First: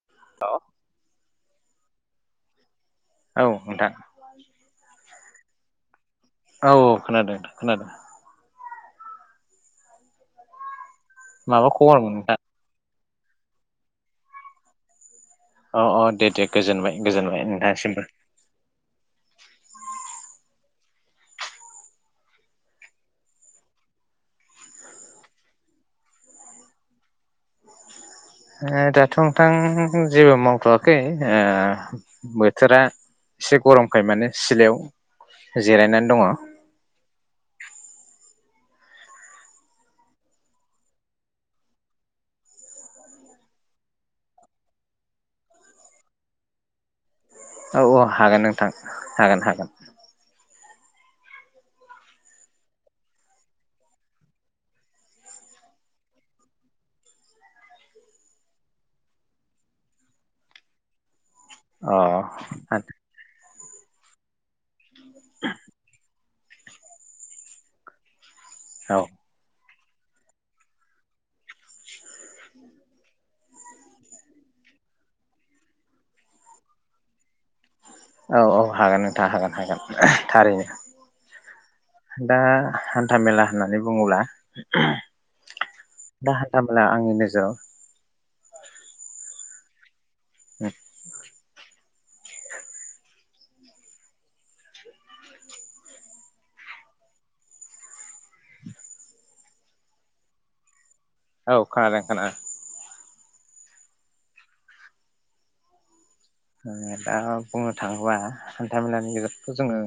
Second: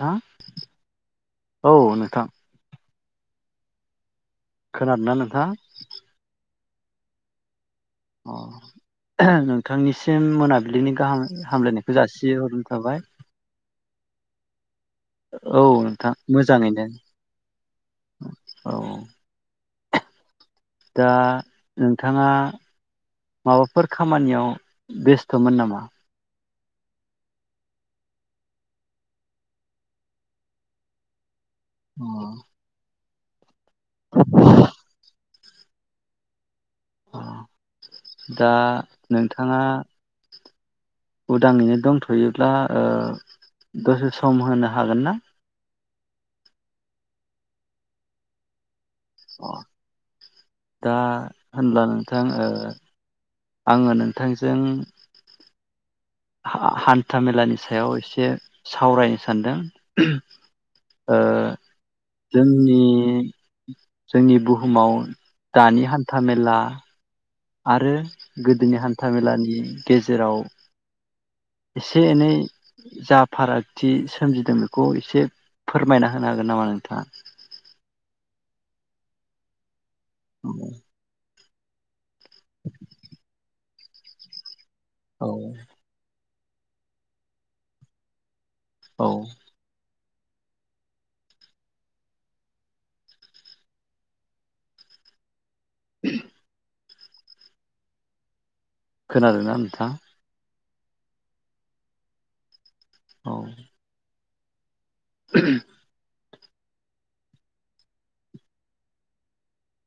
ना औ नोंथां। औ नोंथां। खोनादोंना नोंथां? औ औ खोनादों नोंथां खोनादों। अ नोंथांनिसिम मोनाबिलिनि गाहाम माबा हामलायनायखौ खबरमोन नोंथां जासिहरनाय थाबाय। औ नोंथां दे दे मोजाङैनो गोजोनबाय गोजोनबाय नोंथांसिमबो औ। दा नोंथाङा माबाफोर खामानियाव बेस्थ'मोन नामा? ओ दाथ' नोंथां जेबो मावथ'वाखै। ओ बोथोरा एसे गरमखाय माने सिलायाव जिरायनानै दङ। दा नोंथाङा उदाङैनो दंथ'योब्ला ओ दसे सम होनो हागोन ना? औ औ हागोन नोंथां। हागोन हागोन। दा होनब्ला नोंथां ओ आङो नोंथांजों हान्था मेलानि सायाव एसे सावरायनो सानदों ओ अ जोंनि जोंनि बुहुमाव दानि हान्था मेला आरो गोदोनि औ हान्था मेलानि गेजेराव एसे एनै जा फारागथि सोमजिदों बेखौ एसे फोरमायना होनो हागोन नामा नोंथाङा औ औ हागोन नोंथां हागोन हागोन [unintelligible] थारैनो दा हान्था मेला होननानै बुङोब्ला औ दा हान्था मेला आंनि नोजोराव औ [unintelligible] [unintelligible] खोनादोना नोंथां औ खोनादों खोना औ [unintelligible] ओ दा बुंनो थाङोब्ला हान्था मेलानि गेजेरावथ' जोङो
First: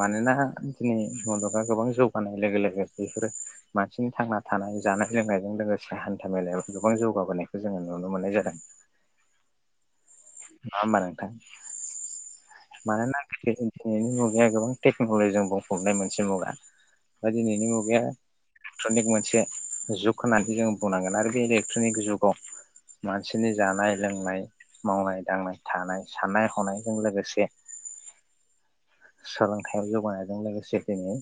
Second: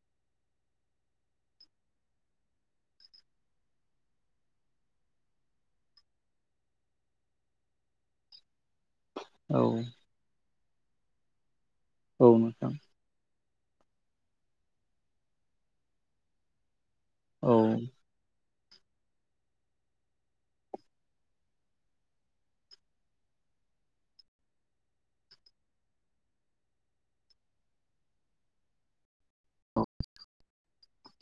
मानोना दिनै मुलुगा गोबां जौगानाय लोगो लोगो बेफोरो मानसिनि थांना थानाय जानाय लोंनायजों लोगोसे हान्था मेलायाव गोबां जौगाबोनायखौ जोङो नुनो मोननाय जादों औ नङा होम्बा नोंथां औ नोंथां मानोना दिनैनि मुगाया गोबां टेक्न'लजिजों बुंफबनाय मोनसे मुगा बा औ दिनैनि मुगाया इलेक्ट्रनिक मोनसे जुग होननानै जों बुंनांगोन आरो बे इलेक्ट्रनिक जुगाव मानसिनि जानाय लोंनाय मावनाय दांनाय थानाय साननाय हनायजों लोगोसे सोलोंथाइयाव जौगानायजों लोगोसे दिनै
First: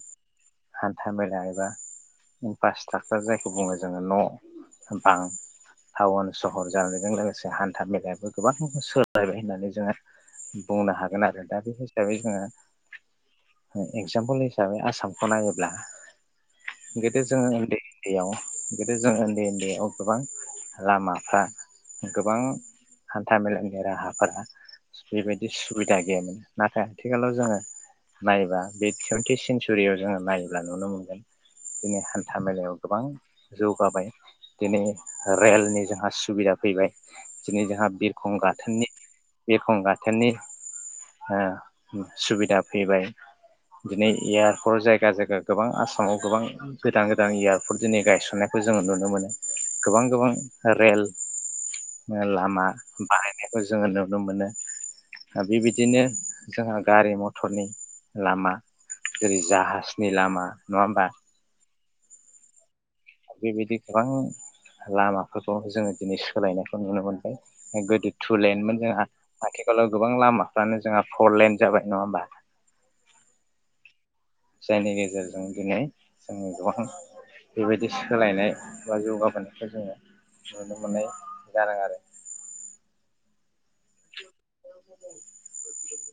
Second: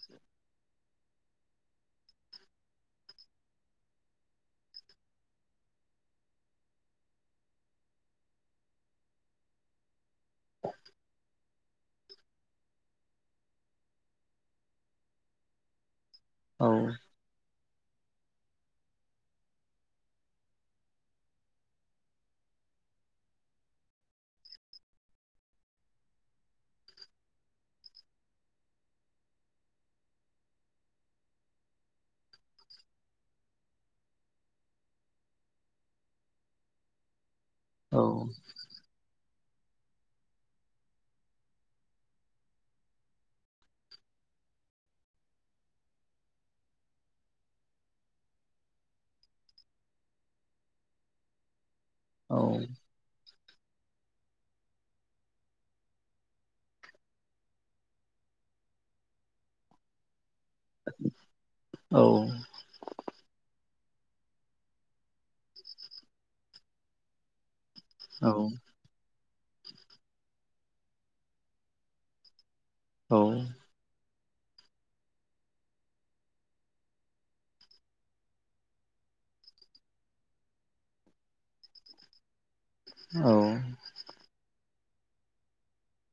हान्था मेला एबा इनफ्र्ट्राकचार जायखौ बुङो जोङो न' बां टाउन सहर जानायजों लोगोसे हान्था मेलायाबो गोबां सोलायबाय होननानै जोङो बुंनो हागोन आरो दा बे हिसाबै जोङो एक्जामपोल हिसाबै आसामखौ नायोब्ला औ गोदो जोङो उन्दै उन्दैयाव गोदो जों उन्दै उन्दैयाव गोबां लामाफ्रा गोबां हान्था मेलानि राहाफोरा बेबायदि सुबिदा गैयामोन नाथाय आथिखालाव जोङो नायबा बे टुवन्टि सेन्सुरियाव जोङो नायोब्ला नुनो मोनगोन दिनै हान्था मेलायाव गोबां जौगाबाय दिनै रेलनि जोंहा सुबिदा फैबाय दिनै जोंहा औ बिरखं गाथोननि बिरखं गाथोननि सुबिदा फैबाय दिनै एयारपर्ट जायगा जायगा गोबां आसामाव गोबां गोदान-गोदान एयारपर्ट दिनै गायसननायखौ जोङो नुनो मोनो गोबां गोबां रेल लामा बानायनायखौ जोङो नु नो मोनो बेबायदिनो जोंहा गारि मथर क्टरनि लामा जेरै जाहाजनि लामा नङा होमबा औ बेबायदि गोबां लामाफोरखौ जोङो दिनै सोलायनायखौ नुनो औ मोनबाय [unintelligible] आथिखालाव गोबां लामाफ्रानो जोंहा फर लाइन जाबाय नङा होमबा औ। जायनि गेजेरजों दिनै जों गोबां बेबायदि सोलायनाय बा जौगाबोनायखौ जोङो नुनो मोननाय जादों आरो औ। [inaudible]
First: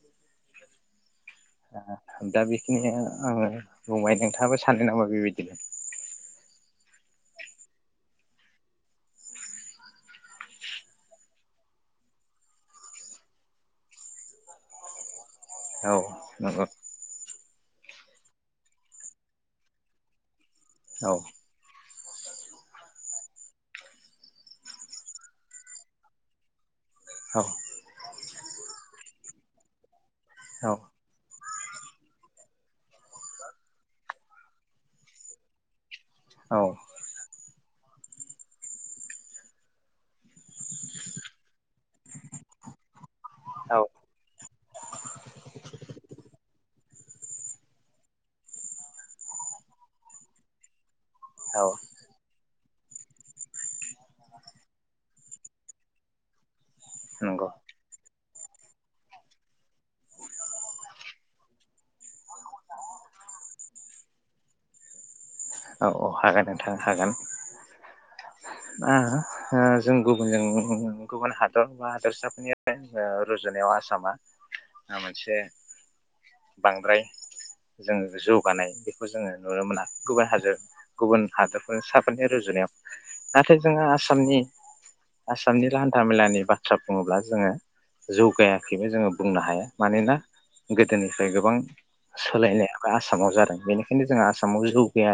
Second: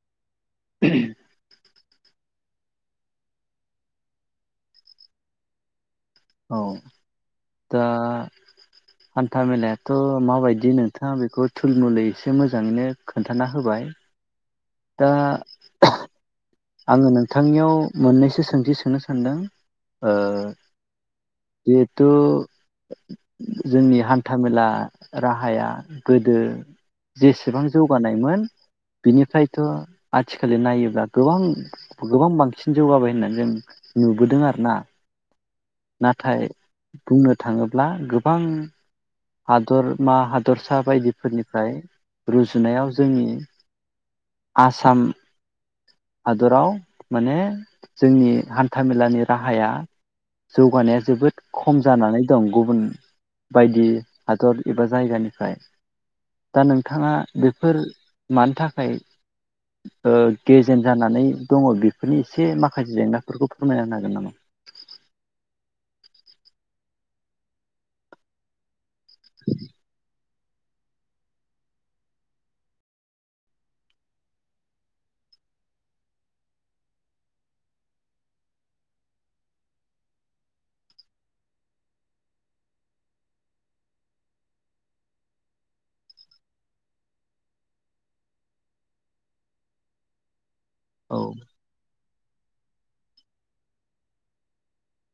दा बेखिनिया आङो बुंबाय नोंथाङाबो सानो नामा बेबायदिनो? औ दा हान्था मेलायाथ' माबायदि नोंथाङा बेखौ थुलमुलै एसे मोजाङैनो खोन्थाना होबाय। दा औ। नंगौ आङो नोंथां नोंथांनियाव मोननैसो सोंथि सोंनो सानदों ओ औ। जिहेथु जोंनि हान्थामेला राहाया गोदो औ जेसेबां जौगानायमोन बिनिफ्रायथ' आथिखालै नायोब्ला गोबां बांसिन जौगाबाय होनना जों नुबोदों आरोना। नाथाय औ बुंनो थाङोब्ला गोबां हादर मा हादरसा बायदिफोरनिफ्राय रुजुनायाव जोंनि औ आसाम दराव माने जोंनि हान्था मेलानि राहाया जौगानाय जोबोद औ खम जानानै दं गुब गुबुन बायदि हादर एबा जायगानिफ्राय दा नोंथाङा नंगौ बेफोर मानि थाखाय ओ गेजेन जानानै दङ' बेफोरनि एसे माखासे जेंनाफोरखौ फोरमाना होनो हागोन नामा? औ औ हागोन नोंथां हागोन। दा ओ जों गुबु जों गुबुन हादर बा हादोरसाफोरनि ओ रुजुनायाव आसामा मोनसे बांद्राय जोङो जौगानाय बेखौ जोङो नुनो मोना गुबुन हादोर गुबुन हादरफोरसाफोरनि रुजुनायाव नाथाय जोङो आसामनि आसामनि लान्था मेलानि बाथ्रा बुङोब्ला जोङो जौगायाखैबो जोङो बुंनो हाया मानोना औ गोदोनिफ्राय गोबां सोलायने आसामाव जादों बेनिखायनो जोंहा आसामाव जौगाया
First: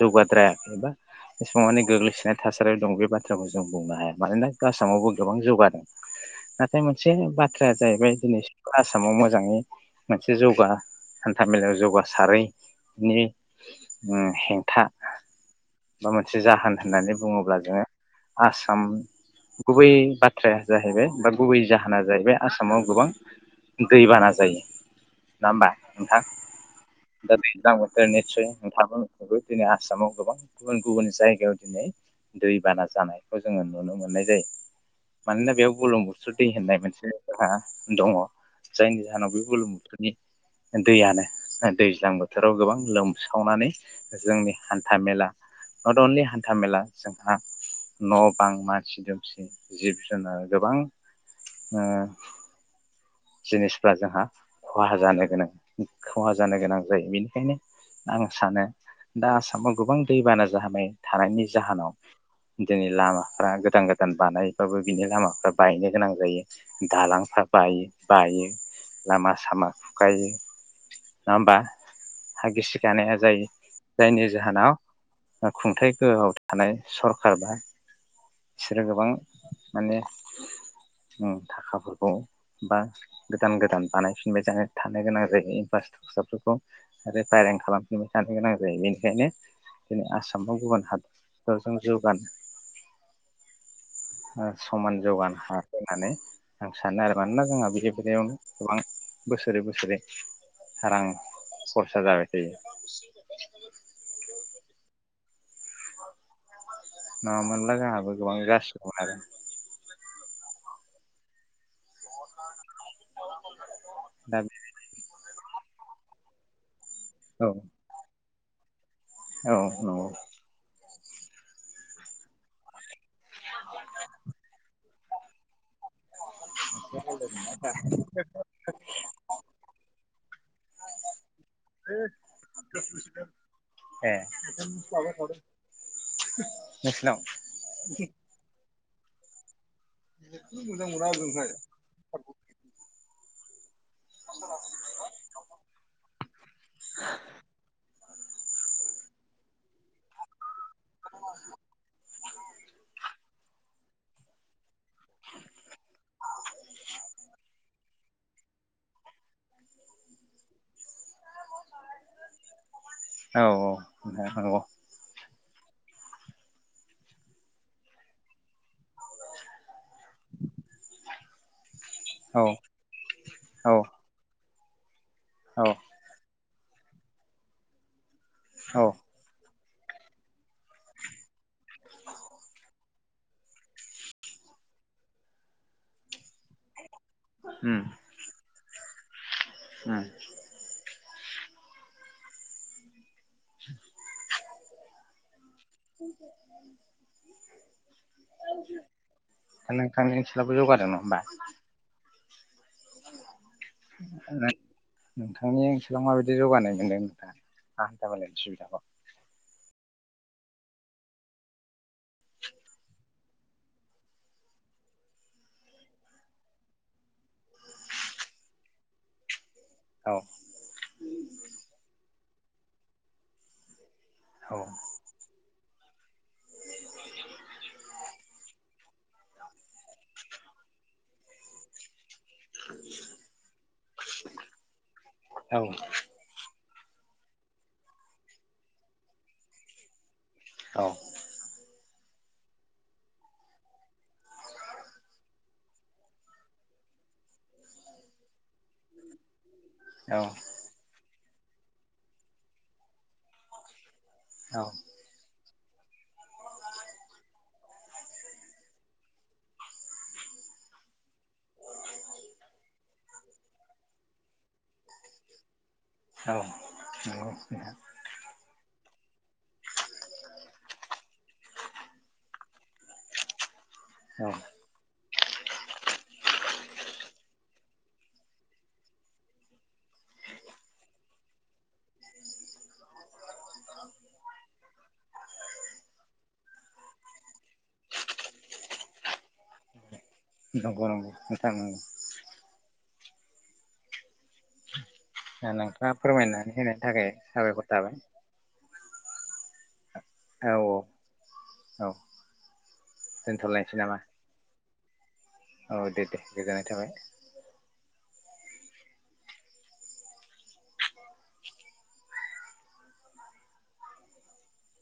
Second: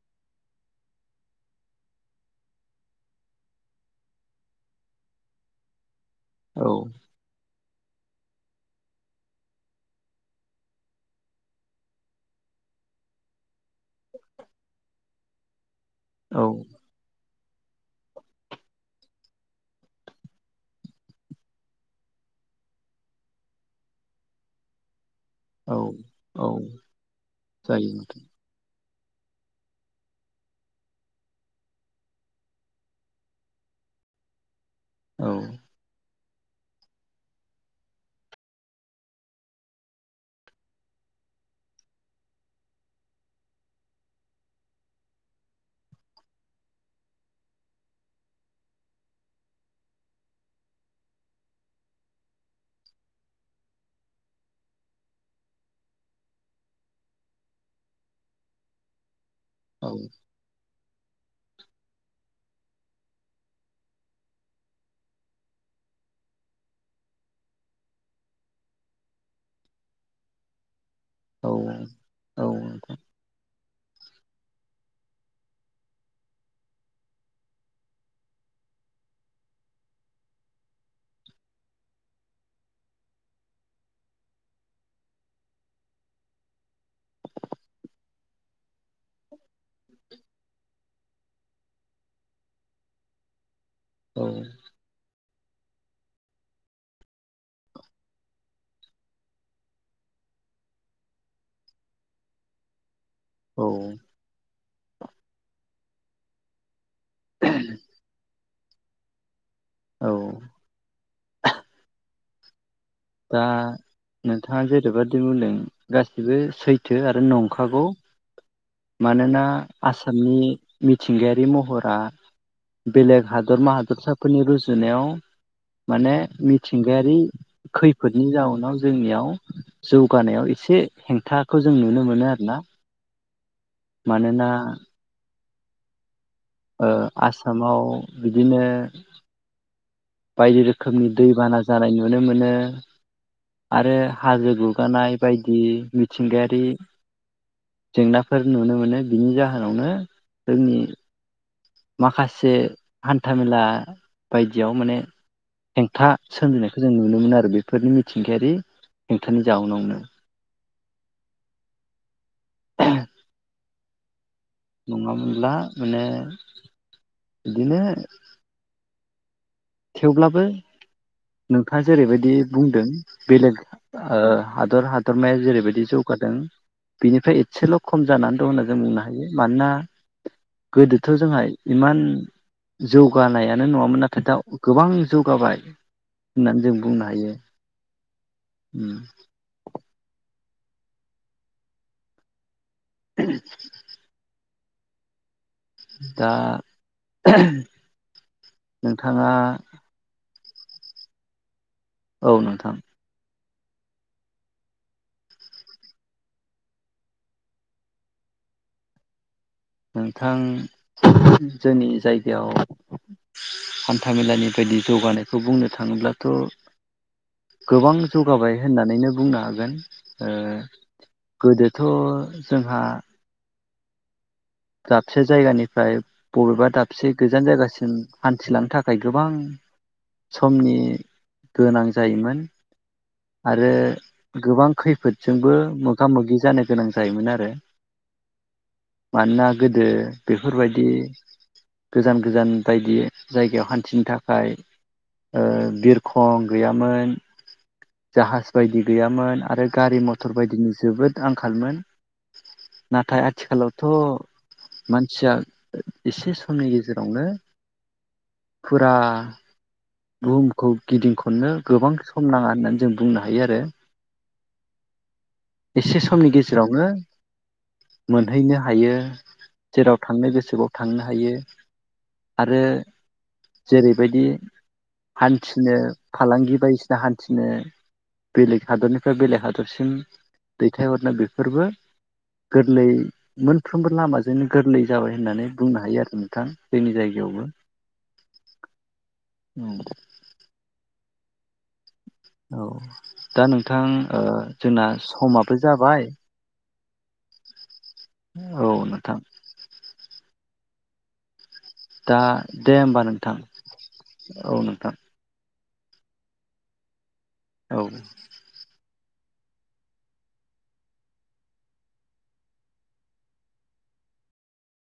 जौगाद्राया एबा एसेबां माने गोग्लैसोनाय थासारियाव दं बे बाथ्राखौ जों बुंनो हाया मानोना आसामावबो गोबां जौगादों। औ नाथाय मोनसे बाथ थ्राया जाहैबाय दिनैसिमबो आसामाव मोजाङै मोनसे जौगा हान्था मेलायाव जौगासारै नि उम हेंथा माबा मोनसे औ जाहोन होननानै दुङोब्ला जोङो आसाम गुबै बाथ्राया जाहैबाय बा गुबै जाहोना जाहैबाय आसामाव गोबां दैबाना जायो। नङा होमबा औ नोंथां? औ दा जायो [unintelligible] नोंथां निथसय नोंथांआबो दिनै आसामाव गोबां गुबुन गुबुन जायगायाव दिनै दैबाना जानायखौ जोङो नुनो मोननाय जायो। मानोना बेयाव बुलुंबु सुदै होननाय मोनसे रा दङ जायनि जाहोनाव बे बुलुम बुथुरनि दैयानो दैज्लां बोथोराव गोबां लोमसावनानै जोंनि हान्था मेला नट अनलि हान्था मेला जोंहा न' बां मानसि दुमसि जिब जुनार गोबां ओ जिनिसफ्रा जोंहा खहा जानो गोनां खहा जानो गोनां जायो बेनिखायनो आं सानो दा आसामाव औ गोबां दैबाना जाहोनाय थानायनि जाहोनाव दिनै लामाफ्रा गोदान गोदान बानायबाबो बिनि लामाफ्रा बायनो गोनां जायो दालांफ्रा बायो। बायो लामा सामा खुखायो। नङा औ होमबा हा औ नोंथां गिसिखानाया जायो जायनि जाहोनाव खुंथाइ गोहोआव थानाय सरखारबा बिसोरो गोबां माने उम थाखाफोरखौ बा गोदान गोदान बानायफिनबाय जानो थानो गोनां जायो बास्टसफोरखौ रिफायारिं खालामफिनबाय थानो गोनां जायो बे बेनो [unintelligible] [unintelligible] गुबुन हादफोरजों जौगानो। ओ समान जौगानो हाया। होननानै आं सानो आरो। मानोना जोंहा बिद बिलायावनो गोबां बोसोरै बोसोरै रां खरसा जाबाय थायो। औ। ना मोनला [unintelligible] औ। दा दा बे नोंथाङा जेरैबा [unintelligible] गासिबो सै थो आरो औ नंखागौ। मानोना औ नंगौ आसामनि मिथिंगायारि महरा बेलेग हादरमा हादरसाफोरनि रुजुनायाव माने मिथिंगायारि खैफोदनि जाउनाव जोंनियाव जौगानायाव एसे हेंथाखौ जों नुनो मोनो आरोना ए मानोना ओ नोंसिनाव आसामाव बिदिनो बायदि रोखोमनि दैबाना जानाय नुनो मोनो आरो हाजो गुगानाय बायदि मिथिंगायारि। जेंनाफोर नुनो मोनो बिनि जाहोनावनो जोंनि माखासे हान्थामेला बायदियाव माने हेंथा सोमजिनायखौ जों नुनो मोनो आरो बेफोरनि मिथिंगायारि हेंथानि जाउनावनो औ औ। नंगौ [unintelligible] अब्ला माने बिदिनो थेवब्लाबो [unintelligible] बिथांङा जेरैबायदि औ बुंदों बेलेग औ ओ हादर हाद हदरमाया औ जेरैबायदि जौगादों। बेनिफ्राय एसेल' खम जानानै दं होनना जों औ बुंनो हायो मानोना गोदोथ' जोंहा इमान जौगानायानो नङामोन नाथाय दा गोबां जौगाबाय होननानै जों बुंनो हायो। उ हम [unintelligible] दा नोंथाङा फस्लाबो जौगादों नङा होमबा औ नोंथां। नोंथांनि ओनसोलाव माबायदि जौगानाय मोनदों नोंथाङा मा हान्था मालानि सुबिदाखौ? नोंथां जोंनि जायगायाव हान्थामेलानि बायदि जौगानायखौ बुंनो थाङोब्लाथ' गोबां जौगाबाय होननानैनो बुंनो हाग गोन औ ओ गोदोथ' जोंहा औ दाबसे जायगानि फ्राय बबेबा दाबसे गोजान जायगासिम हान्थिलांनो थाखाय गोबां समनि गोनां जायोमोन आरो गोबां खैफोदजोंबो औ मोगा मोगि जानो गोनां जायोमोन आरो। मानोना गोदो बेफोरबायदि औ गोजान गोजान बायदि जायगायाव हान्थिनो थाखाय ओ बिरखं गैयामोन। जाहाज बायदि गैयामोन आरो। गारि मथर बायदिनि जोबोद आंखालमोन नाथाय आथिखालाव औ थ' मानसिया एसे समनि गेजेरावनो फुरा बुहुमखौ गिदिं खननो गोबां सम नाङा होननानै जों बुंनो हायो आरो। एसे समनि गेजेरावनो मोनहैनो हायो। जेराव थांनो गोसाव थांनो हायो आरो औ जेरैबायदि औ हान्थिनो फालांगि बायदिसिना हान्थिनो बेलेग हादरनिफ्राय बेलेग हादरसिम दैथायहरनो बेफोरबो गोरलै मोनफ्रोमबो लामाजोंनो गोरलै जाबाय होननानै बुंनो हायो आरो नोंथां जोंनि जायगायावबो। औ नंगौ नंगौ नोंथां ओं। औ दा नोंथां ओ जोंना ओ समाबो नोंथाङा जाबाय फोरमायनानै होनाय नि थाखाय साबायखर थाबाय। औ नोंथां। औ औ। औ दा दे होमबा नोंथां दोनथ'लायनोसै नामा औ नोंथां। औ दे दे गोजोननाय थाबाय। औ।